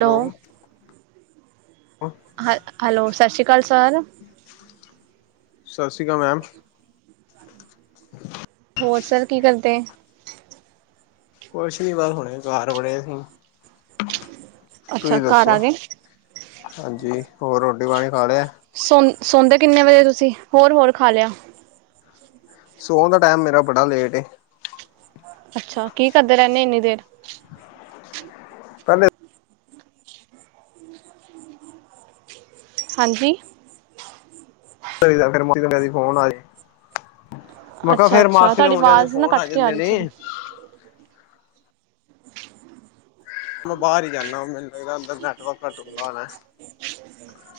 Hello ਹ hello. ਸਤਿ ਸ਼੍ਰੀ ਅਕਾਲ ਸਰ। ਸਤਿ ਸ੍ਰੀ ਅਕਾਲ ਮੈਮ। ਹੋਰ ਸਰ ਕੀ ਕਰਦੇ ਐ? ਕੁਛ ਨੀ ਬਸ। ਹੁਣੇ ਘਰ ਬੜੇ ਸਾ। ਅੱਛਾ ਤੁਸੀਂ ਘਰ ਦੱਸੋ, ਆ ਗਏ, ਹਾਂਜੀ ਹੋਰ ਰੋਟੀ ਪਾਣੀ ਖਾ ਲਿਆ? ਸੌ ਸੌਦੇ ਕਿੰਨੇ ਵਜੇ ਤੁਸੀਂ? ਹੋਰ- ਹੋਰ ਖਾ ਲਿਆ। ਸੋਣ ਦਾ ਟਾਈਮ ਮੇਰਾ ਬੜਾ ਲੇਟ ਐ। ਅੱਛਾ ਕੀ ਕਰਦੇ ਰਹਿੰਦੇ ਇੰਨੀ ਦੇਰ? ਪਹਿਲੇ ਹਾਂਜੀ। ਫੇਰ ਮੰਮੀ ਦਾ ਕਹਿੰਦੇ ਫੋਨ ਆਜੇ। ਮੈਂ ਕਿਹਾ ਫੇਰ ਅੱਛਾ-ਅੱਛਾ ਮਾਸੀ ਦੇ ਤੁਹਾਡੀ ਮੁੰਡਿਆਂ ਦੇ ਆਵਾਜ਼ ਨਾ ਫੋਨ ਆ ਕੱਟ ਕੇ ਜਾਂਦੇ ਰਹੀ ਥੋੜੀ, ਨੇ। ਮੈਂ ਬਾਹਰ ਹੀ ਜਾਂਨਾ। ਮੈਨੂੰ ਲੱਗਦਾ ਅੰਦਰ ਨੇਟਵਰਕ ਘੱਟ ਹੁੰਦਾ ਹੋਣਾ ਏ।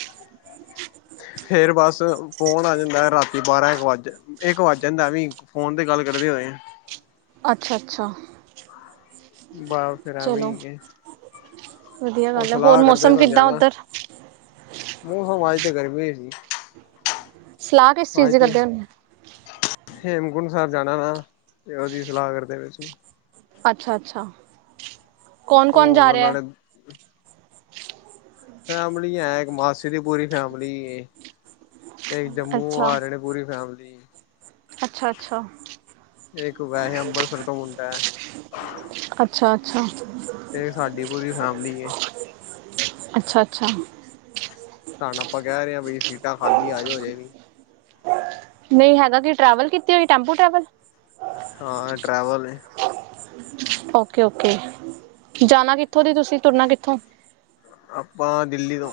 [unintelligible] ਫੇਰ ਬਸ ਫੋਨ ਆ ਜਾਂਦਾ ਰਾਤੀ, ਬਾਰਾਂ- ਇੱਕ ਵੱਜ ਇੱਕ ਵੱਜ ਜਾਂਦਾ ਐਵੀ ਫੋਨ 'ਤੇ ਗੱਲ ਕਰਦੇ ਹੋਏ ਅੱਛਾ- ਅੱਛਾ। ਬਾਹਰ ਫਿਰ ਚਲੋ ਐਵੀਂ ਗਏ। ਵਧੀਆ ਉਹ ਗੱਲ ਹੈ, ਹੋਰ ਸਲਾਹ ਕਰਦੇ ਪਏ ਮੌਸਮ ਹੁੰਦੇ ਆ। ਕਿੱਦਾਂ ਨਾ ਉੱਧਰ? ਮੌਸਮ ਅੱਜ ਤੇ ਗਰਮੀ ਐ ਜੀ। ਸਲਾਹ ਕਿਸ ਚੀਜ਼ ਦੀ ਕਰਦੇ ਹੋ? ਹੇਮਕੁੰਟ ਸਾਹਿਬ ਜਾਣਾ ਨਾ ਤੇ ਉਹਦੀ ਸਲਾਹ ਕਰਦੇ ਪਏ ਸੀ। ਅੱਛਾ-ਅੱਛਾ, ਕੌਣ-ਕੌਣ ਉਹ ਹੁਣ ਜਾ ਉਹਨਾਂ ਰੇਆ? ਨੇ ਫੈਮਿਲੀ ਐ ਇੱਕ ਮਾਸੀ ਦੀ ਪੂਰੀ ਫੈਮਿਲੀ ਏ ਇੱਕ ਜੰਮੂ ਅੱਛਾ, ਆ ਰੇ ਨੇ। ਪੂਰੀ ਫੈਮਿਲੀ। ਅੱਛਾ-ਅੱਛਾ। ਇੱਕ ਵੈਹੇ ਅੰਬਰਸਰ ਤੋਂ ਮੁਂਡਾ ਐ। ਅੱਛਾ-ਅੱਛਾ। ਤੇ ਸਾਡੀ ਪੂਰੀ ਫੈਮਿਲੀ ਏ। ਅੱਛਾ-ਅੱਛਾ। ਤਾਨੂੰ ਆਪਾਂ ਕੈ ਰਹੇ ਆਂ ਭਈ ਸੀਟਾਂ ਖਾਲੀ ਏ ਆਜੋ ਅਜੇ ਵੀ। ਨਈ ਹੈਗਾ ਕੀ ਟਰੈਵਲ ਕੀਤੀ ਹੋਈ ਟੈਂਪੂ ਟਰੈਵਲ। ਹਾਂ ਐ ਟੈਰਵਲ ਏ। ਓਕੇ-ਓਕੇ ਜਾਣਾ ਕਿੱਥੋਂ ਦੀ ਤੁਸੀਂ ਤੁਰਨਾ ਕਿੱਥੋਂ? ਆਪਾਂ ਦਿੱਲੀ ਤੋਂ।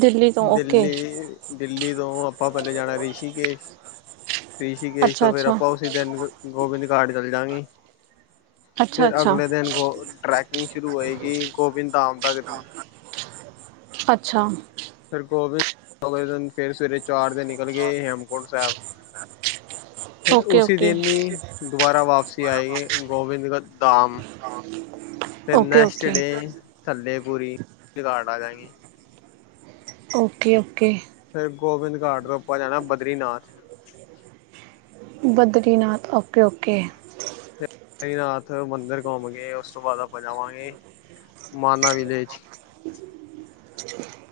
ਦਿੱਲੀ ਤੋਂ ਓਕੇ ਦਿੱਲੀ ਦਿੱਲੀ ਤੋਂ ਆਪਾਂ ਪੈਲੇ ਆਪਾ ਜਾਣਾ ਰਿਸ਼ੀਕੇਸ਼, ਰਿਸ਼ੀਕੇਸ਼ ਅੱਛਾ ਤੋਂ ਫੇਰ ਅੱਛਾ ਆਪਾਂ ਉਸੀ ਟੈਮ ਗੋਬਿੰਦ ਘਾਟ ਚੱਲ ਜਾਗੀ ਅੱਛਾ ਫਿਰ ਅੱਛਾ ਅਗਲੇ ਦਿਨ ਗੋ ਟਰੈਕ ਤੇ ਸ਼ੁਰੂ ਹੋਏਗੀ ਗੋਬਿੰਦ ਧਾਮ ਤੱਕ ਦੀ। ਅੱਛਾ। ਫਿਰ ਗੋਬਿੰਦ [inaudible] ਫਿਰ ਸਵੇਰੇ ਚਾਰ ਵਜੇ ਨਿਕਲ ਗੇ ਹੇਮਕੁੰਟ ਸੈਬ। ਅੱਛ ਫਿਰ ਉਸੀ ਦਿਨ ਈ ਦੋਬਾਰਾ ਵਾਪਸੀ ਆਏਗੇ ਗੋਬਿੰਦ ਧਾਮ। ਫਿਰ ਨੈਕਸਟ ਓਕੇ-ਓਕੇ। ਡੇ ਥੱਲੇ ਪੂਰੀ ਰਾਤ ਆ ਜਾਏਗੀ। ਓਕੇ-ਓਕੇ। ਫਿਰ ਗੋਬਿੰਦ ਘਾਟ ਤੋਂ ਆਪਾਂ ਜਾਣਾ ਬਦਰੀਨਾਥ। ਬਦਰੀਨਾਥ ਓਕੇ-ਓਕੇ। ਬਦਰੀਨਾਥ ਮੰਦਰ ਕੋਮ ਕੇ ਓਸ ਤੋਂ ਬਾਅਦ ਆਪਾਂ ਜਾਵਾਂਗੇ ਮਾਨਾ ਵਿਲੇਜ।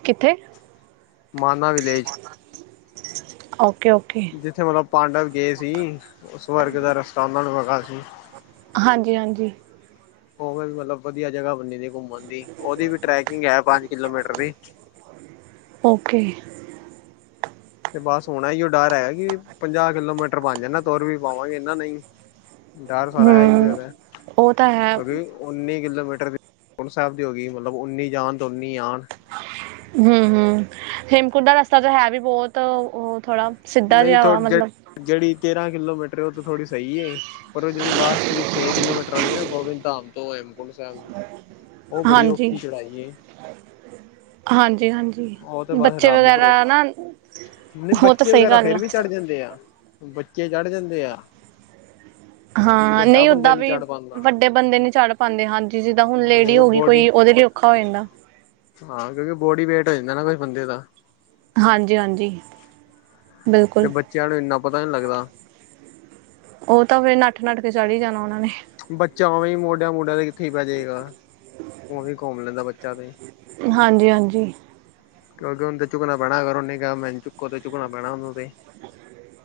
ਕਿੱਥੇ? ਮਾਨਾ ਵਿਲੇਜ। ਓਕੇ, ਓਕੇ ਜਿੱਥੇ ਮਤਲਬ ਪਾਂਡਵ ਗਏ ਸੀ ਉ ਸਵਰਗ ਦਾ ਰਸਤਾ ਉਹਨਾ ਨੂੰ ਹੈਗਾ ਸੀ। ਹਾਂਜੀ, ਹਾਂਜੀ ਉਹਵੇ ਮਤਲਬ ਵਧੀਆ ਜਗ੍ਹਾ ਬੰਨੀ ਦੀ ਘੁੰਮਣ ਦੀ, ਉਹਦੀ ਵੀ ਟਰੈਵਿੰਗ ਹੈ ਪੰਜ ਕਿਲੋਮੀਟਰ ਦੀ। ਓਕੇ, ਤੇ ਬਸ ਹੁਣਾ ਈਓ ਡਰ ਹੈ ਕਿ ਪੰਜਾਹ ਕਿਲੋਮੀਟਰ ਬਣ ਜਾਣਾ ਤੁਰ ਵੀ ਪਾਵਾਂਗੇ ਕੇ ਨਹੀਂ। ਡਰ ਸਾਰਾ ਐ ਹੀ ਔ ਹੂੰ ਹੈਗਾ। ਹੈ ਉਹ ਤਾਂ ਹੈ ਕੀ ਨਈ ਉੱਨੀ ਕਿਲੋਮੀਟਰ ਹੇਮਕੁੰਟ ਸਾਹਿਬ ਦੀ ਹੋ ਗਈ, ਮਤਲਬ ਉੱਨੀ ਜਾਣ ਤੇ ਉੱਨੀ ਆਣ। ਹੂ ਹੂ ਹੇਮਕੁੰਟ ਦਾ ਰਸਤਾ ਤਾਂ ਹੈ ਵੀ ਬਹੁਤ ਔ ਥੋੜਾ। ਨਹੀ ਤਾਂ ਜਿਹੜੀ ਤੇਰਾਂ ਕਿਲੋਮੀਟਰ ਉਹ ਤਾਂ ਥੋੜ੍ਹੀ ਸਹੀ ਏ। ਪਹ ਉਹ ਜੇੜੀ ਲਾਸਟ ਦੀ ਛੇ ਕਿਲੋਮੀਟਰ ਵਾਲੀ ਹੈ ਨਾ, ਗੋਬਿੰਦ ਧਾਮ ਤੋਂ ਹੇਮਕੁੰਡ ਸਾਹਿਬ। [inaudible] ਉਹ ਬੜੀ ਹਾਂਜੀ ਔਖੀ ਚੜਾਈ ਏ। ਹਾਂਜੀ, ਹਾਂਜੀ ਉਹ ਤੇ ਬਸ ਬੱਚੇ ਰੱਬ ਵਗੈਰਾ ਭਰੋਸੇ ਨਾ ਨਹੀਂ ਹੋ ਤਾਂ ਬੱਚੇ ਸਹੀ ਵਗੈਰਾ ਗੱਲ ਫੇਰ ਆ ਵੀ ਚੜ੍ਹ ਜਾਂਦੇ ਆ ਬੱਚੇ ਚੜ੍ਹ ਜਾਂਦੇ ਆ। ਹਾਂ ਵੱਡਾ ਨਹੀਂ ਬੰਦਾ ਓਦਾਂ ਨੀ ਵੀ ਚੜ ਪਾਂਦਾ ਵੱਡੇ ਬੰਦੇ ਨੀ ਚੜ੍ਹ ਪਾਂਦੇ ਹਨ, ਜਿਵੇਂ ਹੁਣ ਲੇਡੀ ਹੋ ਗਈ ਬੋਡੀ ਕੋਈ ਉਹਦੇ ਲਈ ਔਖਾ ਹੋ ਜਾਂਦਾ। ਹਾਂ ਕਿਉਂਕਿ ਬੋਡੀ ਵੇਟ ਹੋ ਜਾਂਦਾ ਨਾ ਕੂਛ ਬੰਦੇ ਦਾ। ਹਾਂ ਜੀ, ਹਾਂ ਜੀ, ਤੇ ਬਿਲਕੁਲ। ਬੱਚਿਆਂ ਨੂੰ ਇੰਨਾ ਪੱਤਾ ਨਹੀਂ ਲੱਗਦਾ। ਉਹ ਤਾਂ ਫਿਰ ਨੱਠ -ਨੱਠ ਕੇ, ਚੜ੍ਹ ਹੀ ਜਾਣਾ ਉਹਨਾ ਨੇ। ਬੱਚਾ ਉਵੇ, ਮੋਢਿਆਂ- ਮੋਢਿਆਂ ਤੇ ਕਿੱਥੇ ਹੀ ਪੈ ਜਾਵੇਗਾ, ਉਵੇਂ ਘੁੰਮ ਲੈਂਦਾ ਬੱਚਾ ਤੇ। ਹਾਂ ਜੀ, ਹਾਂ ਜੀ, ਕਿਉਂਕਿ ਉਨੂੰ ਤੇ ਚੁੱਕਣਾ ਪੈਣਾ ਹੇ, ਅਗਰ ਉਹਨੇ ਕਿਹਾ ਮੈਨੂੰ ਚੁਕੋ ਤੇ, ਚੁੱਕਣਾ ਪੈਣਾ ਉਹਨੂੰ ਤੇ।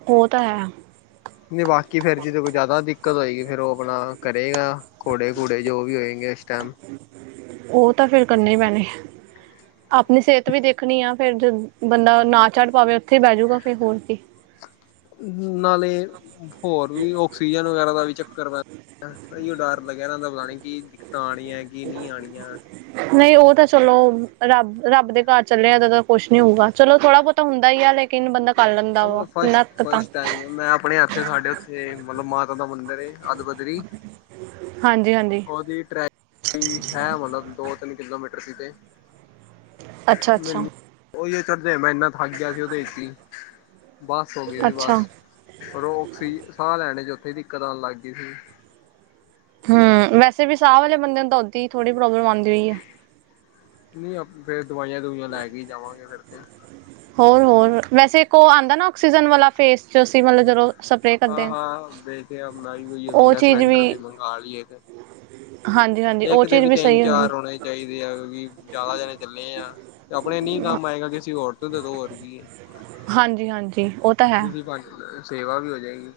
ਉਹ ਤਾਂ ਹੈ। ਨਹੀਂ, ਬਾਕੀ ਫਿਰ ਇਨ ਚਿਜੋ ਤੇ ਜ਼ਿਆਦਾ ਦਿੱਕਤ ਹੋਵੇਗੀ, ਫਿਰ ਉਹ ਆਪਣਾ ਕਰੇਗਾ ਘੋੜੇ -ਘੋੜੇ ਜੋ ਵੀ ਹੋਏਂਗੇ ਉਸ ਟਾਈਮ। ਉਹ ਤਾਂ ਫਿਰ ਕਰਨੀੇ ਹੀ ਪੈਣੇ, ਆਪਣੀ ਸਿਹਤ ਵੀ ਦੇਖਨੀ ਆ। ਫੇਰ ਜਦ ਬੰਦਾ ਨਾ ਚੜ ਪਾਵੇ, ਉਥੈ ਬੇਹਜੂਗਾ ਫਿਰ ਹੋਰ ਕੀ। ਨਾਲੇ, ਹੋਰ ਵੀ ਉਹ ਸੀਜਨ ਵਗੈਰਾ ਦਾ ਵੀ ਚੱਕਰ ਪੈਂਦਾ, ਏਹੀ ਡਰ ਲੱਗਿਆ ਰਹਿੰਦਾ, ਪਤਾ ਨਹੀਂ ਕਿ ਦਿੱਕਤਾਂ ਆਣੀਆਂ ਐ। ਕੀ ਨੀ ਆਣੀਆਂ। ਨਹੀਂ ਉਹ ਤਾਂ ਚਲੋ, ਰੱਬ-ਰੱਬ ਦੇ ਘਰ ਚੱਲਿਆ ਏਦਾਂ ਤਾਂ ਕੁਝ ਨਹੀਂ ਹੋਊਗਾ। ਚਲੋ, ਥੋੜ੍ਹਾ-ਬਹੁਤਾ ਹੁੰਦਾ ਹੀ ਆ, ਲੇਕਿਨ ਬੰਦਾ ਕਰ ਲੈਂਦਾ ਵਾ ਇੰਨਾ ਕੁ ਤਾਂ। ਕਈ ਵਾਰੀ ਮੈਂ ਆਪ ਆਪਣੇ ਹੱਥ ਸਾਡੇ ਉੱਥੇ ਮਤਲਬ ਮਾਤਾ ਦਾ ਮੰਦਰ ਏ, ਅੱਧ ਬੱਧਰੀ ਹਾਂ ਜੀ, ਹਾਂ ਜੀ, ਉਹਦੀ ਟ੍ਰੈਕਿੰਗ ਹੈ, ਮਤਲਬ ਦੋ- ਤਿੰਨ ਕਿਲੋਮੀਟਰ ਦੀ ਤੇ ਅੱਛਾ ਅੱਛਾ ਮੈਨੂੰ ਉਹੀ ਚੜ੍ਹਦੇ ਮੈਂ ਇੰਨਾ ਥੱਕ ਗਿਆ ਸੀ, ਉਹਦੇ ਵਿਚ ਹੀ। ਬਸ ਹੋ ਗਈ ਸੀ ਅੱਛਾ ਬਸ, ਫਿਰ ਓ ਔਕਸੀਜਨ ਸਾਹ ਲੈਣੇ ਚ ਉੱਥੈ ਦਿੱਕਤ ਆਉਣ ਲੱਗ ਗਈ ਸੀ। ਹੂੰ, ਵੈਸੇ ਵੀ ਸਾਹ ਵਾਲੇ ਬੰਦੇ ਨੂੰ ਉੱਥੇ ਹੀ ਥੋੜ੍ਹੀ ਪ੍ਰੋਬਲਮ ਆਉਂਦੀ ਐ। ਨਹੀਂ, ਆਪੇ ਦਵਾਈਆਂ-ਦੁਵਾਈਆਂ ਲੈ ਕੇ ਜਾਵਾਂਗੇ ਫਿਰ ਤੇ। ਹੋਰ- ਹੋਰ, ਵੈਸੇ ਇੱਕ ਉਹ ਆਉਂਦਾ ਨਾ, ਆਕਸੀਜਨ ਵਾਲਾ ਫੇਸ ਚ ਅਸੀਂ ਮਤਲਬ ਜਦੋਂ- ਸਪਰੇਅ ਹਾਂ- ਕਰਦੇ ਆ। ਹਾਂ, ਦੇਖੇ ਰਿਹਾ ਮੈ ਵੀ ਉਹੀ ਓ ਵੇਖ ਉਹ ਰਿਹਾ ਸਿਲੰਡਰ ਵੀ ਮੰਗਵਾ ਲਈਏ ਫਿਰ। ਹਾਂ ਜੀ, ਹਾਂ ਜੀ, ਉਹ ਚੀਜ਼ ਵੀ ਸਹੀ ਹੁੰਦੀ। ਚਾਰ ਹੋਣੇ ਚਾਹੀਦੇ ਆ ਕੀ ਜ਼ਿਆਦਾ ਜਾਣੇ ਚੱਲੇ ਆਂ, ਤਾਂ ਆਪਣੇ ਨਹੀਂ ਕੰਮ ਆਏਗਾ ਕਿਸੇ ਹੋਰ ਤੋਂ ਦੇਦੋ ਹੋਰ ਕੀ ਏ। ਹਾਂ ਜੀ, ਹਾਂ ਜੀ, ਉਹ- ਤਾਂ ਹੈ। ਇਸੇ ਬਹਾਨੇ ਅ ਸੇਵਾ ਵੀ ਹੋ ਜਾਏਗੀ।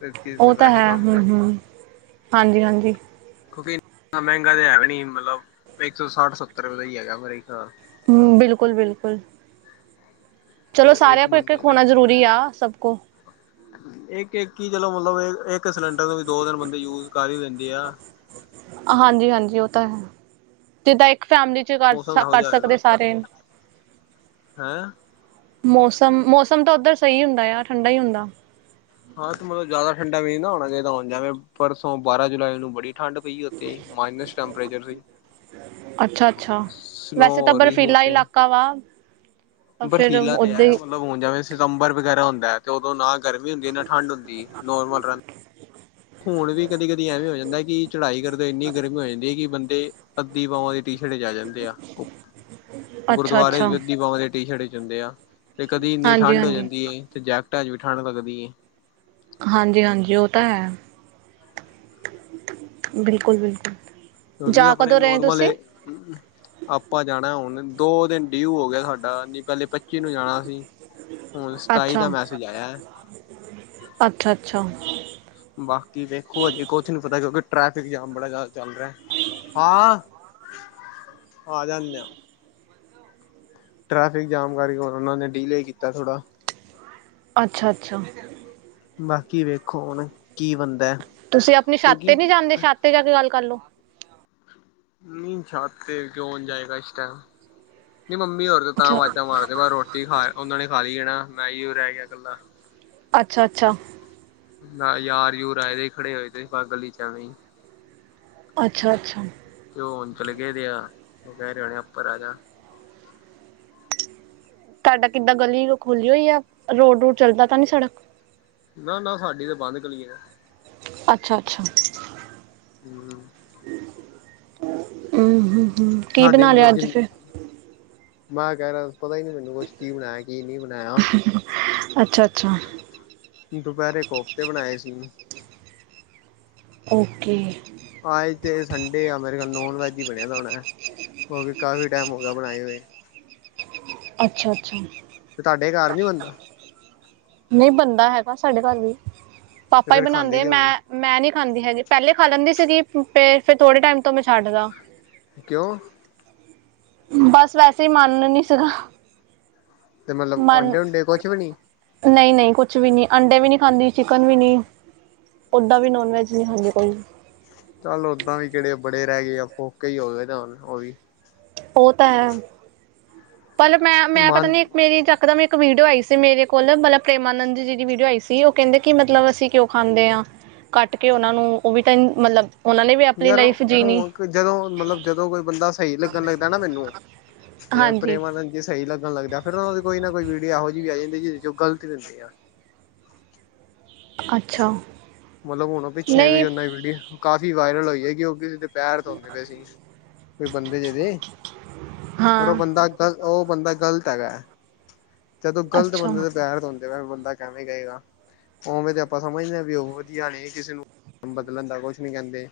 ਤੇ ਕਿਸੇ ਦੇ ਉਹ ਤਾਂ ਵੈਸੇ ਹੈ, ਕੰਮ ਹੂੰ ਵੀ ਹੋ ਜਾਏ ਹੂੰ ਹਾ ਜੀ, ਹਾਂ ਜੀ, ਕਿਉਂਕਿ ਇੰਨਾ ਮਹਿੰਗਾ ਤਾਂ ਹੈ ਵੀ ਨਹੀਂ, ਮਤਲਬ ਇੱਕ ਸੌ ਸੱਠ-ਸੱਤਰ ਰੁਪਏ ਦਾ ਹੀ ਹੈਗਾ ਮੇਰੇ ਖ਼ਿਆਲ। ਹੂੰ ਬਿਲਕੁਲ- ਬਿਲਕੁਲ। ਚਲੋ, ਤੇ ਸਾਰਿਆਂ ਕੋਲ ਇੱਕ- ਇੱਕ ਹੋਣਾ ਜ਼ਰੂਰੀ ਆ ਸਭ ਕੋਲ। ਇੱਕ-ਇੱਕ ਹੀ ਚਲੋ, ਮਤਲਬ ਇੱਕ ਸਿਲੰਡਰ ਨੂੰ ਵੀ ਦੋ- ਤਿੰਨ ਬੰਦੇ ਯੁਜ਼ ਕਰ ਈ ਲੈਦੇ ਆ। ਹਾਂ ਜੀ, ਹਾਂ ਜੀ ਉਹ ਤਾਂ ਹੈ, ਜਿੱਦਾਂ ਇੱਕ ਫੈਮਲੀ- ਚ' ਕਰ ਮੌਸਮ ਇਹੋ ਸਕ-ਕਰ ਜਿਹਾ ਸਕਦੇ ਹੋਏਗਾ ਸਾਰੇ। ਹੈਂ ਮੌਸਮ- ਮੌਸਮ, ਤਾਂ ਉੱਧਰ ਸਹੀ ਹੁੰਦਾ ਆ ਠੰਡਾ ਹੀ ਹੁੰਦਾ। ਹਾਂ ਤੇ ਮਤਲਬ ਜ਼ਿਆਦਾ ਠੰਡਾ ਵੀ ਨਾ ਹੋਣਾ ਚਾਹੀਦਾ ਹੁਣ ਜੇਵੇਂ, ਪਰਸੋਂ ਬਾਰਾਂ ਜੁਲਾਈ ਨੂੰ ਬੜੀ- ਠੰਡ ਪਈ ਉੱਥੇ, ਮਾਈਨਸ ਟੈਂਪਰੇਚਰ ਸੀ। ਅੱਛਾ-ਅੱਛਾ, ਸਨੋ ਵੈਸੇ ਤਾਂ ਹੋ ਰਹੀ ਸੀ ਬਰਫ਼ੀਲਾ ਉੱਥੇ ਇਲਾਕਾ ਵਾ। ਤਾਂ ਫਿਰ ਬਰਫ਼ੀਲਾ ਤੇ ਓਦਾਂ ਹੈ ਈ ਮਤਲਬ ਹੁਣ ਜਿਵੇਂ ਸਿਤੰਬਰ ਵਗੈਰਾ ਹੁੰਦਾ ਅ ਤੇ ਉਦੋਂ ਨਾ ਗਰਮੀ ਹੁੰਦੀ, ਨਾ ਠੰਢ ਹੁੰਦੀ ਨੋਰਮਲ ਰਹਿੰਦਾ। ਹੁਣ ਵੀ ਕਦੀ- ਕਦੀ ਐਵੇਂ ਹੋ ਜਾਂਦਾ ਕੀ ਚੜ੍ਹਾਈ ਕਰਦੇ ਇੰਨੀ ਗਰਮੀ ਹੋ ਜਾਂਦੀ ਏ ਕੀ ਬੰਦੇ- ਅੱਧੀ ਬਾਵਾਂ ਦੀ ਟੀ-ਸ਼ਰਟ ਚ ਆ ਜਾਂਦੇ ਆ ਓ। ਅੱਛਾ ਗੁਰਦੁਆਰੇ ਅੱਛਾ ਵਿਚ ਵੀ ਅੱਧੀ ਬਾਂਵਾ ਦੀ ਟੀ-ਸ਼ਰਟ ਚ ਹੁੰਦੇ ਆ, ਤੇ ਕਦੀ ਇੰਨੀ ਹਾਂਜੀ ਠੰਢ ਹੋ ਹਾਂਜੀ ਜਾਂਦੀ ਏ ਤੇ ਜੈਕਟਾ ਇਚ ਵੀ ਠੰਡ ਲੱਗਦੀ ਏ ਤੇ ਹਾਂਜੀ-ਹਾਂਜੀ ਓ ਤਾਂ ਹੈ ਬਿਲਕੁਲ-ਬਿਲਕੁਲ। ਕਿਉਂਕਿ ਜਾ ਆਪਣੇ ਕਦੋਂ ਰਏਂ ਨੋਰਮਲ ਤੁਸੀਂ? [inaudible] ਆਪਾਂ ਜਾਣਾ ਹੁਣ, ਦੋ ਦਿਨ ਡਿਊ ਹੋ ਗਯਾ ਸਾਡਾ ਨੀ ਪੈਲੇ ਪੱਚੀ ਨੂੰ ਜਾਣਾ ਸੀ। ਹੁਣ ਸੱਤਾਈ ਦਾ ਮੈਸੇਜ ਆਯਾ। ਅੱਛਾ-ਅੱਛਾ। ਬਾਕੀ ਦੇੇਖੋ ਹੱਜੇ ਕੁਛ ਨੀ ਪਤਾ, ਕਿਉਂਕਿ ਟ੍ਰੈਫਿਕ ਜਾਮ ਬੜਾ ਜ਼ਿਆਦਾ ਚੱਲ ਰੇਆ। ਹਾਂ, ਆਜੋ ਆ ਜਾਣੇ ਆ। ਟ੍ਰੈਫਿਕ ਜਾਮ ਕਰਕੇ ਹੁਣ ਓਨਾਂ ਨੇ ਡੀਲੇ ਕੀਤਾ ਥੋੜ੍ਹਾ ਅੱਛਾ-ਅੱਛਾ। ਬਾਕੀ ਵੇਖੋ ਹੁਣ ਕੀ ਬਣਦਾ ਤੁਸੀਂ ਆਪਣੀ ਛੱਤ ਕਿਉਂਕਿ ਤੇ ਨੀ ਜਾਂਦੇ। ਛੱਤ ਤੇ ਜਾ ਕੇ ਗੱਲ ਕਰਲੋ ਨਈ ਛੱਤ ਤੇ ਕਿਉਂ ਜਾਏਗਾ ਇਸ ਟੈਮ। ਨਈ ਮੰਮੀ ਔਰ ਤਾਂ ਅੱਛਾ ਆਵਾਜ਼ਾਂ ਮਾਰਦੇ ਪੇ ਰੋਟੀ ਖਾ ਓਨਾ ਨੇ ਖਾ ਲੀ ਏ ਨਾ ਮੈਂ ਇਓ ਰੈ ਗਯਾ ਕੱਲਾ ਅੱਛਾ-ਅੱਛਾ। ਨਾ ਯਾਰ-ਯੂਰ ਆਏ ਦੇ ਖੜੇ ਹੋਏ ਤੇ ਬਾਰ ਗਲੀ ਚ ਐਵੇਂ ਅੱਛਾ-ਅੱਛਾ। ਲੋ ਹੋਨ ਚਲੇ ਗਏ ਦੇ ਆ। ਮੈਂ ਰੈ ਗਯਾ ਉੱਪਰ ਆਜਾ। ਤਾਡਾ ਕਿੱਦਾਂ ਗਲੀ ਖੁਲ੍ਹੀ ਨੂੰ ਹੋਈ ਆ ਰੋਡ-ਰੂਡ ਚੱਲਦਾ ਤਾਂ ਨੀ ਸੜਕ ਨਾ-ਨਾ ਸਾਡੀ ਤੇ ਬੰਦ ਗਲੀ ਏ। ਅੱਛਾ-ਅੱਛਾ। ਹੂੰ। ਉਂ ਹੂੰ ਸਾਡੇ ਮਤਲਬ ਜਿਨ ਮੈਂ ਐ ਕੈ ਰੇਆ ਪਤਾ ਈ ਨੀ ਮੈਨੂੰ ਕੁਛ ਕੀ ਬਣਾਯਾ ਕੀ ਨੀ ਬਣਾਯਾ ਅੱਛਾ-ਅੱਛਾ। ਦੋਪੈਰੇ ਕੋਫਤੇ ਬਣਾਏ ਸੀ। ਓਕੇ। ਆੱਜ ਤੇ ਸੰਡੇ ਆ। ਮੇਰੇ ਖਿਆਲ ਨੋਨ ਵੈਜ ਈ ਬਣਿਆ ਦਾ ਹੋਣਾ ਕਿਉਕ ਕਾਫੀ ਟੈਮ ਹੋ ਗਯਾ ਬਣਾਏ ਹੋਏ। ਅੱਛਾ-ਅੱਛਾ। ਤੇ ਤਾਡੇ ਕਾਰ ਨੀ ਬਨ ਨਈ ਬਨਦਾ ਹੈਗਾ ਸਾਡੇ ਕੱਰ ਵੀ। ਤੇ ਪਾਪਾ ਈ ਫੇਰ ਖਾਂਦੇ ਬਣਾਦੇ ਕਿਉਂ ਮੈਂ ਨੀ ਮੈਂ ਨੀ ਖਾਂਦੀ ਹੈਗੀ, ਪੈਲੇ ਖਾ ਲੈਂਦੀ ਸੀਗੀ ਫੇਰ-ਫੇਰ ਥੋੜ੍ਹੇ ਟਾਈਮ ਤੋਂ ਮੈਂ ਛੱਡਦਾ। ਕਿਓ? ਬਸ ਵੈਸੇ ਈ ਮੰਨ ਨੀ ਸੀਗਾ ਤੇ ਮਤਲਬ ਮੰਨ ਆਂਡੇ ਉਂਡੇ ਕੁਛ ਵੀ ਨੀ ਨਈ-ਨਈ ਕੁਛ ਵੀ ਨੀ ਅੰਡੇ ਵੀ ਨੀ ਖਾਂਦੀ ਚਿਕਨ ਵੀ ਨੀ। ਓਦਾ ਵੀ ਨੋਨ ਵੈਜ ਨੀ ਖਾਂਦੀ ਕੋਈ। ਚੱਲ ਓਦਾਂ ਵੀ ਕੇੜੇ ਬੜੇ ਰੈ ਗਏ ਆ ਫੋਕੇ ਈ ਹੋਗੇ ਹੁਣ ਓ ਵੀ। ਓ‌ ਤਾਂ ਹੈ। ਪਲ ਮੈਂ-ਮੈਂ ਪਤਾ ਮਨ ਨੀ ਮੇਰੀ ਯੱਕ ਦਮ ਇੱਕ ਵੀਡੀਓ ਆਈ ਸੀ ਮੇਰੇ ਕੋਲ ਪਲ ਪ੍ਰੇਮਾਨੰਦ ਜੀ ਦੀ ਵੀਡੀਓ ਆਈ ਸੀ ਓ ਕੈੰਦੇ ਕਿ ਮਤਲਬ ਅਸੀਂ ਕਿਉਂ ਖਾਂਦੇ ਆ ਕੱਟ ਕੇ ਓਨਾ ਨੂੰ ਓ ਵੀ ਤਾਂ ਮਤਲਬ ਉਹਨਾਂ ਨੇ ਵੀ ਆਪਣੀ ਯਾਰ ਲਾਈਫ ਜੀਣੀ ਹੁਣ ਜਦੋਂ ਮਤਲਬ ਜਦੋਂ ਕੋਈ ਬੰਦਾ ਸਹੀ ਲੱਗਣ ਲੱਗਦਾ ਨਾ ਮੈਨੂੰ ਯਾਰ ਹਾਂਜੀ ਪ੍ਰੇਮਾਨੰਦ ਜੀ ਸੀ ਸਹੀ ਲਗਣ ਲੱਗਦਾ, ਫੇਰ ਓਨਾਂ ਦੀ ਕੋਈ ਨਾ ਕੋਈ ਵੀਡੀਓ ਏਹੋ ਜਿਵੀ ਆ ਜਾਂਦੀ ਜਿਦੇ ਚ ਉਹ ਗਲਤ ਰਹਿੰਦੇ ਆ ਅੱਛਾ। ਮਤਲਬ ਹੁਣ ਓ ਪਿੱਛੇ ਵੀ ਨਹੀਂ ਓਨਾ ਦੀ ਵੀਡੀਓ ਕਾਫੀ ਵਾਇਰਲ ਹੋਈ ਐ ਕਿ ਓਹ ਕਿਸੇ ਦੇ ਪੈਰ ਧੋਂਦੇ ਪਏ ਸੀ। ਕੋਈ ਬੰਦੇ ਜਏ ਦੇ ਪਰ ਉਹ ਹਾਂ ਬੰਦਾ ਗ ਓ ਬੰਦਾ ਗ਼ਲਤ ਹੈਗਾ, ਜਦੋਂ ਗ਼ਲਤ ਅੱਛਾ ਬੰਦੇ ਦੇ ਪੈਰ ਧੋ ਜਿਵੇ ਬੰਦਾ ਕੇਵੇਂ ਗਏਗਾ, ਉਵੇਂ ਤੇ ਆਪਾਂ ਸਮਝਦੇ ਹਾਂ ਵੀ ਉਹ ਵਧੀਆ ਨੇ ਕਿਸੇ ਨੂੰ ਬਦਲਣ ਦਾ ਕੁਛ ਨੀ ਕੇਂਦੇ,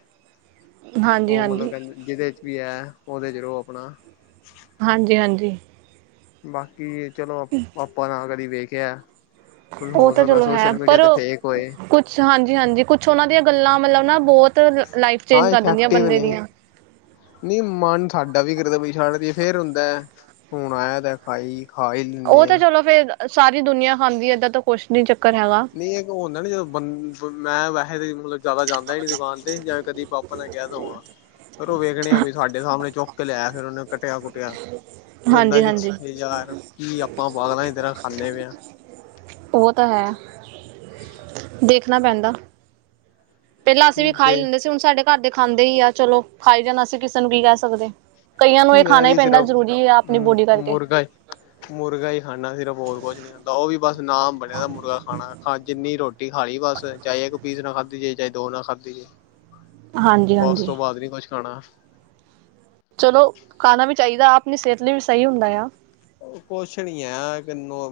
ਹਾਂਜੀ ਓ ਮਤਲਬ ਹਾਂਜੀ ਕੇਂਦੇ ਜਿਦੇ ਚ ਵੀ ਐ, ਓਦੇ ਚ ਰਹੋ ਆਪਣਾ ਹਾਂਜੀ-ਹਾਂਜੀ। ਬਾਕੀ ਚਲੋ, ਆਪਾਂ ਨਾ ਕਦੀ ਵੇਖਿਆ ਹੁਣ ਓ ਹੋ ਤਾਂ ਸਕਦਾ ਚਲੋ ਹੈ ਸੋਸ਼ਲ ਮੀਡੀਆ ਪਰ ਤੇ ਓ ਫੇਕ ਹੋਏ ਕੁਝ ਹਾਂਜੀ-ਹਾਂਜੀ, ਕੁਛ ਉਹਨਾਂ ਦੀਆਂ ਗੱਲਾਂ ਮਤਲਬ ਨਾ ਬੋਤ ਲਾਈਫ ਚੇਂਜ ਕਰ ਦਿੰਦੀਆਂ ਬੰਦੇ ਦੀਆਂ। ਨੀ ਮਨ ਸਾਡਾ ਵੀ ਕਰਦਾ ਛੱਡ ਦਈਏ ਫੇਰ ਹੁੰਦਾ ਐ ਹੁਣ ਆਇਆ ਤਾਂ ਖਾਈ ਖਾ ਹੀ ਓ ਲੈਂਦੇ ਤਾਂ ਆ ਚਲੋ ਫੇਰ ਸਾਰੀ ਦੁਨੀਆ ਖਾਂਦੀ ਏਦਾਂ ਤਾਂ ਕੁਛ ਨੀ ਚੱਕਰ ਹੈਗਾ। ਨਈ ਏਕ ਹੁੰਦਾ ਨੀ ਜਦੋਂ ਬੰ ਮੈਂ ਵੈਹੇ ਜਿਆਦਾ ਜਾਦਾਂ ਹੀ ਨੀ ਦੁਕਾਨ ਤੇ ਜਾਂ ਕਦੀ ਪਾਪਾ ਨਾਲ ਗਿਆ ਤਾਂ ਹੋਵਾਂ ਫਿਰ ਉਹ ਵੇਖਣੇ ਆ ਬਈ ਸਾਡੇ ਸਾਹਮਣੇ ਚੁੱਕ ਕੇ ਲਿਆ ਫਿਰ ਓਨੇ ਕਟਿਆ-ਕੁਟਿਆ। ਫੇਰ ਹੁੰਦਾ ਹਾਂਜੀ ਕਿ ਹਾਂਜੀ ਛੇ ਯਾਰ ਕੀ ਆਪਾਂ ਵਾਗਲਾਂ ਤਰਾਂ ਖਾਨੇ ਪਏ ਆ। ਓਹ ਤਾਂ ਹੈ, ਦੇਖਣਾ ਪੈਂਦਾ। ਪੈਲਾਂ ਅਸੀਂ ਵੀ ਖਾਈ ਤੇ ਲੈਂਦੇ ਸੀ। ਹੁਣ ਸਾਡੇ ਘਰ ਦੇ ਖਾਂਦੇ ਹੀ ਆ, ਚਲੋ ਖਾਈ ਜਾਣ ਅਸੀਂ ਕਿਸੇ ਨੂੰ ਕੀ ਕੇਹ ਸਕਦੇ ਆ। ਕਈਆਂ ਨੂੰ ਏਹ ਮੈਂ ਖਾਣਾ ਈ ਵੀ ਪੈਂਦਾ ਸਿਰਫ ਜ਼ਰੂਰੀ ਆ ਆਪਣੀ ਬੋਡੀ ਕਰਕੇ। ਮੁਰਗਾ ਹੀ ਮੁਰਗਾ ਹੀ ਖਾਂਣਾ ਸਿਰਫ਼ ਹੋਰ ਕੁਛ ਨੀ ਖਾਂਦਾ। ਓਵੀ ਬਸ ਨਾਮ ਬਣਿਆ ਦਾ ਮੁਰਗਾ ਖਾਣਾ। ਜਿੰਨੀ ਰੋਟੀ ਰੋਟੀ ਖਾ ਲਈ ਬਸ, ਚਾਹੇ ਏਕ ਪੀਸ ਨਾਲ ਖਾਂਦੀ ਜੇ, ਚਾਹੇ ਦੋ ਨਾਲ ਖਾਂਦੀ ਜੇ। ਹਾਂਜੀ ਬਸ ਉਸ ਹਾਂਜੀ ਤੋਂ ਬਾਅਦ ਨੀ ਕੁਛ ਖਾਣਾ। ਚਲੋ, ਖਾਣਾ ਵੀ ਚਾਈਦਾ। ਆਪਣੀ ਸਿਹਤ ਲਈ ਵੀ ਸਹੀ ਹੁੰਦਾ ਆ। ਓ ਕੁਛ ਨੀ ਏ, ਏਕ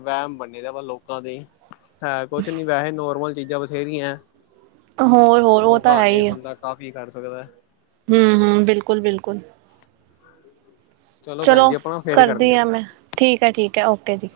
ਵੇਮ ਬੰਨੇ ਦੇ ਆ ਲੋਕਾਂ ਦੇ। ਹੈ ਕੁਛ ਨੀ ਵੇਹੇ ਨੋਰਮਲ ਚੀਜ਼ਾਂ ਬਥੇਰੀਆਂ ਐ। ਹੋਰ-ਹੋਰ ਓ ਤਾਂ ਹੈ ਹੀ ਐ। ਕਾਫੀ ਕਰ ਸਕਦਾ ਐ। ਹੂੰ-ਹੂੰ, ਬਿਲਕੁਲ-ਬਿਲਕੁਲ। ਚਲੋ, ਭੈਣ ਜੀ ਆਪਣਾ ਫੇਰ ਕਰਦੀ ਕਰਨੇ ਆ ਆਂ ਮੈ ਠੀਕ ਐ, ਠੀਕ ਐ, ਓਕੇ ਜੀ।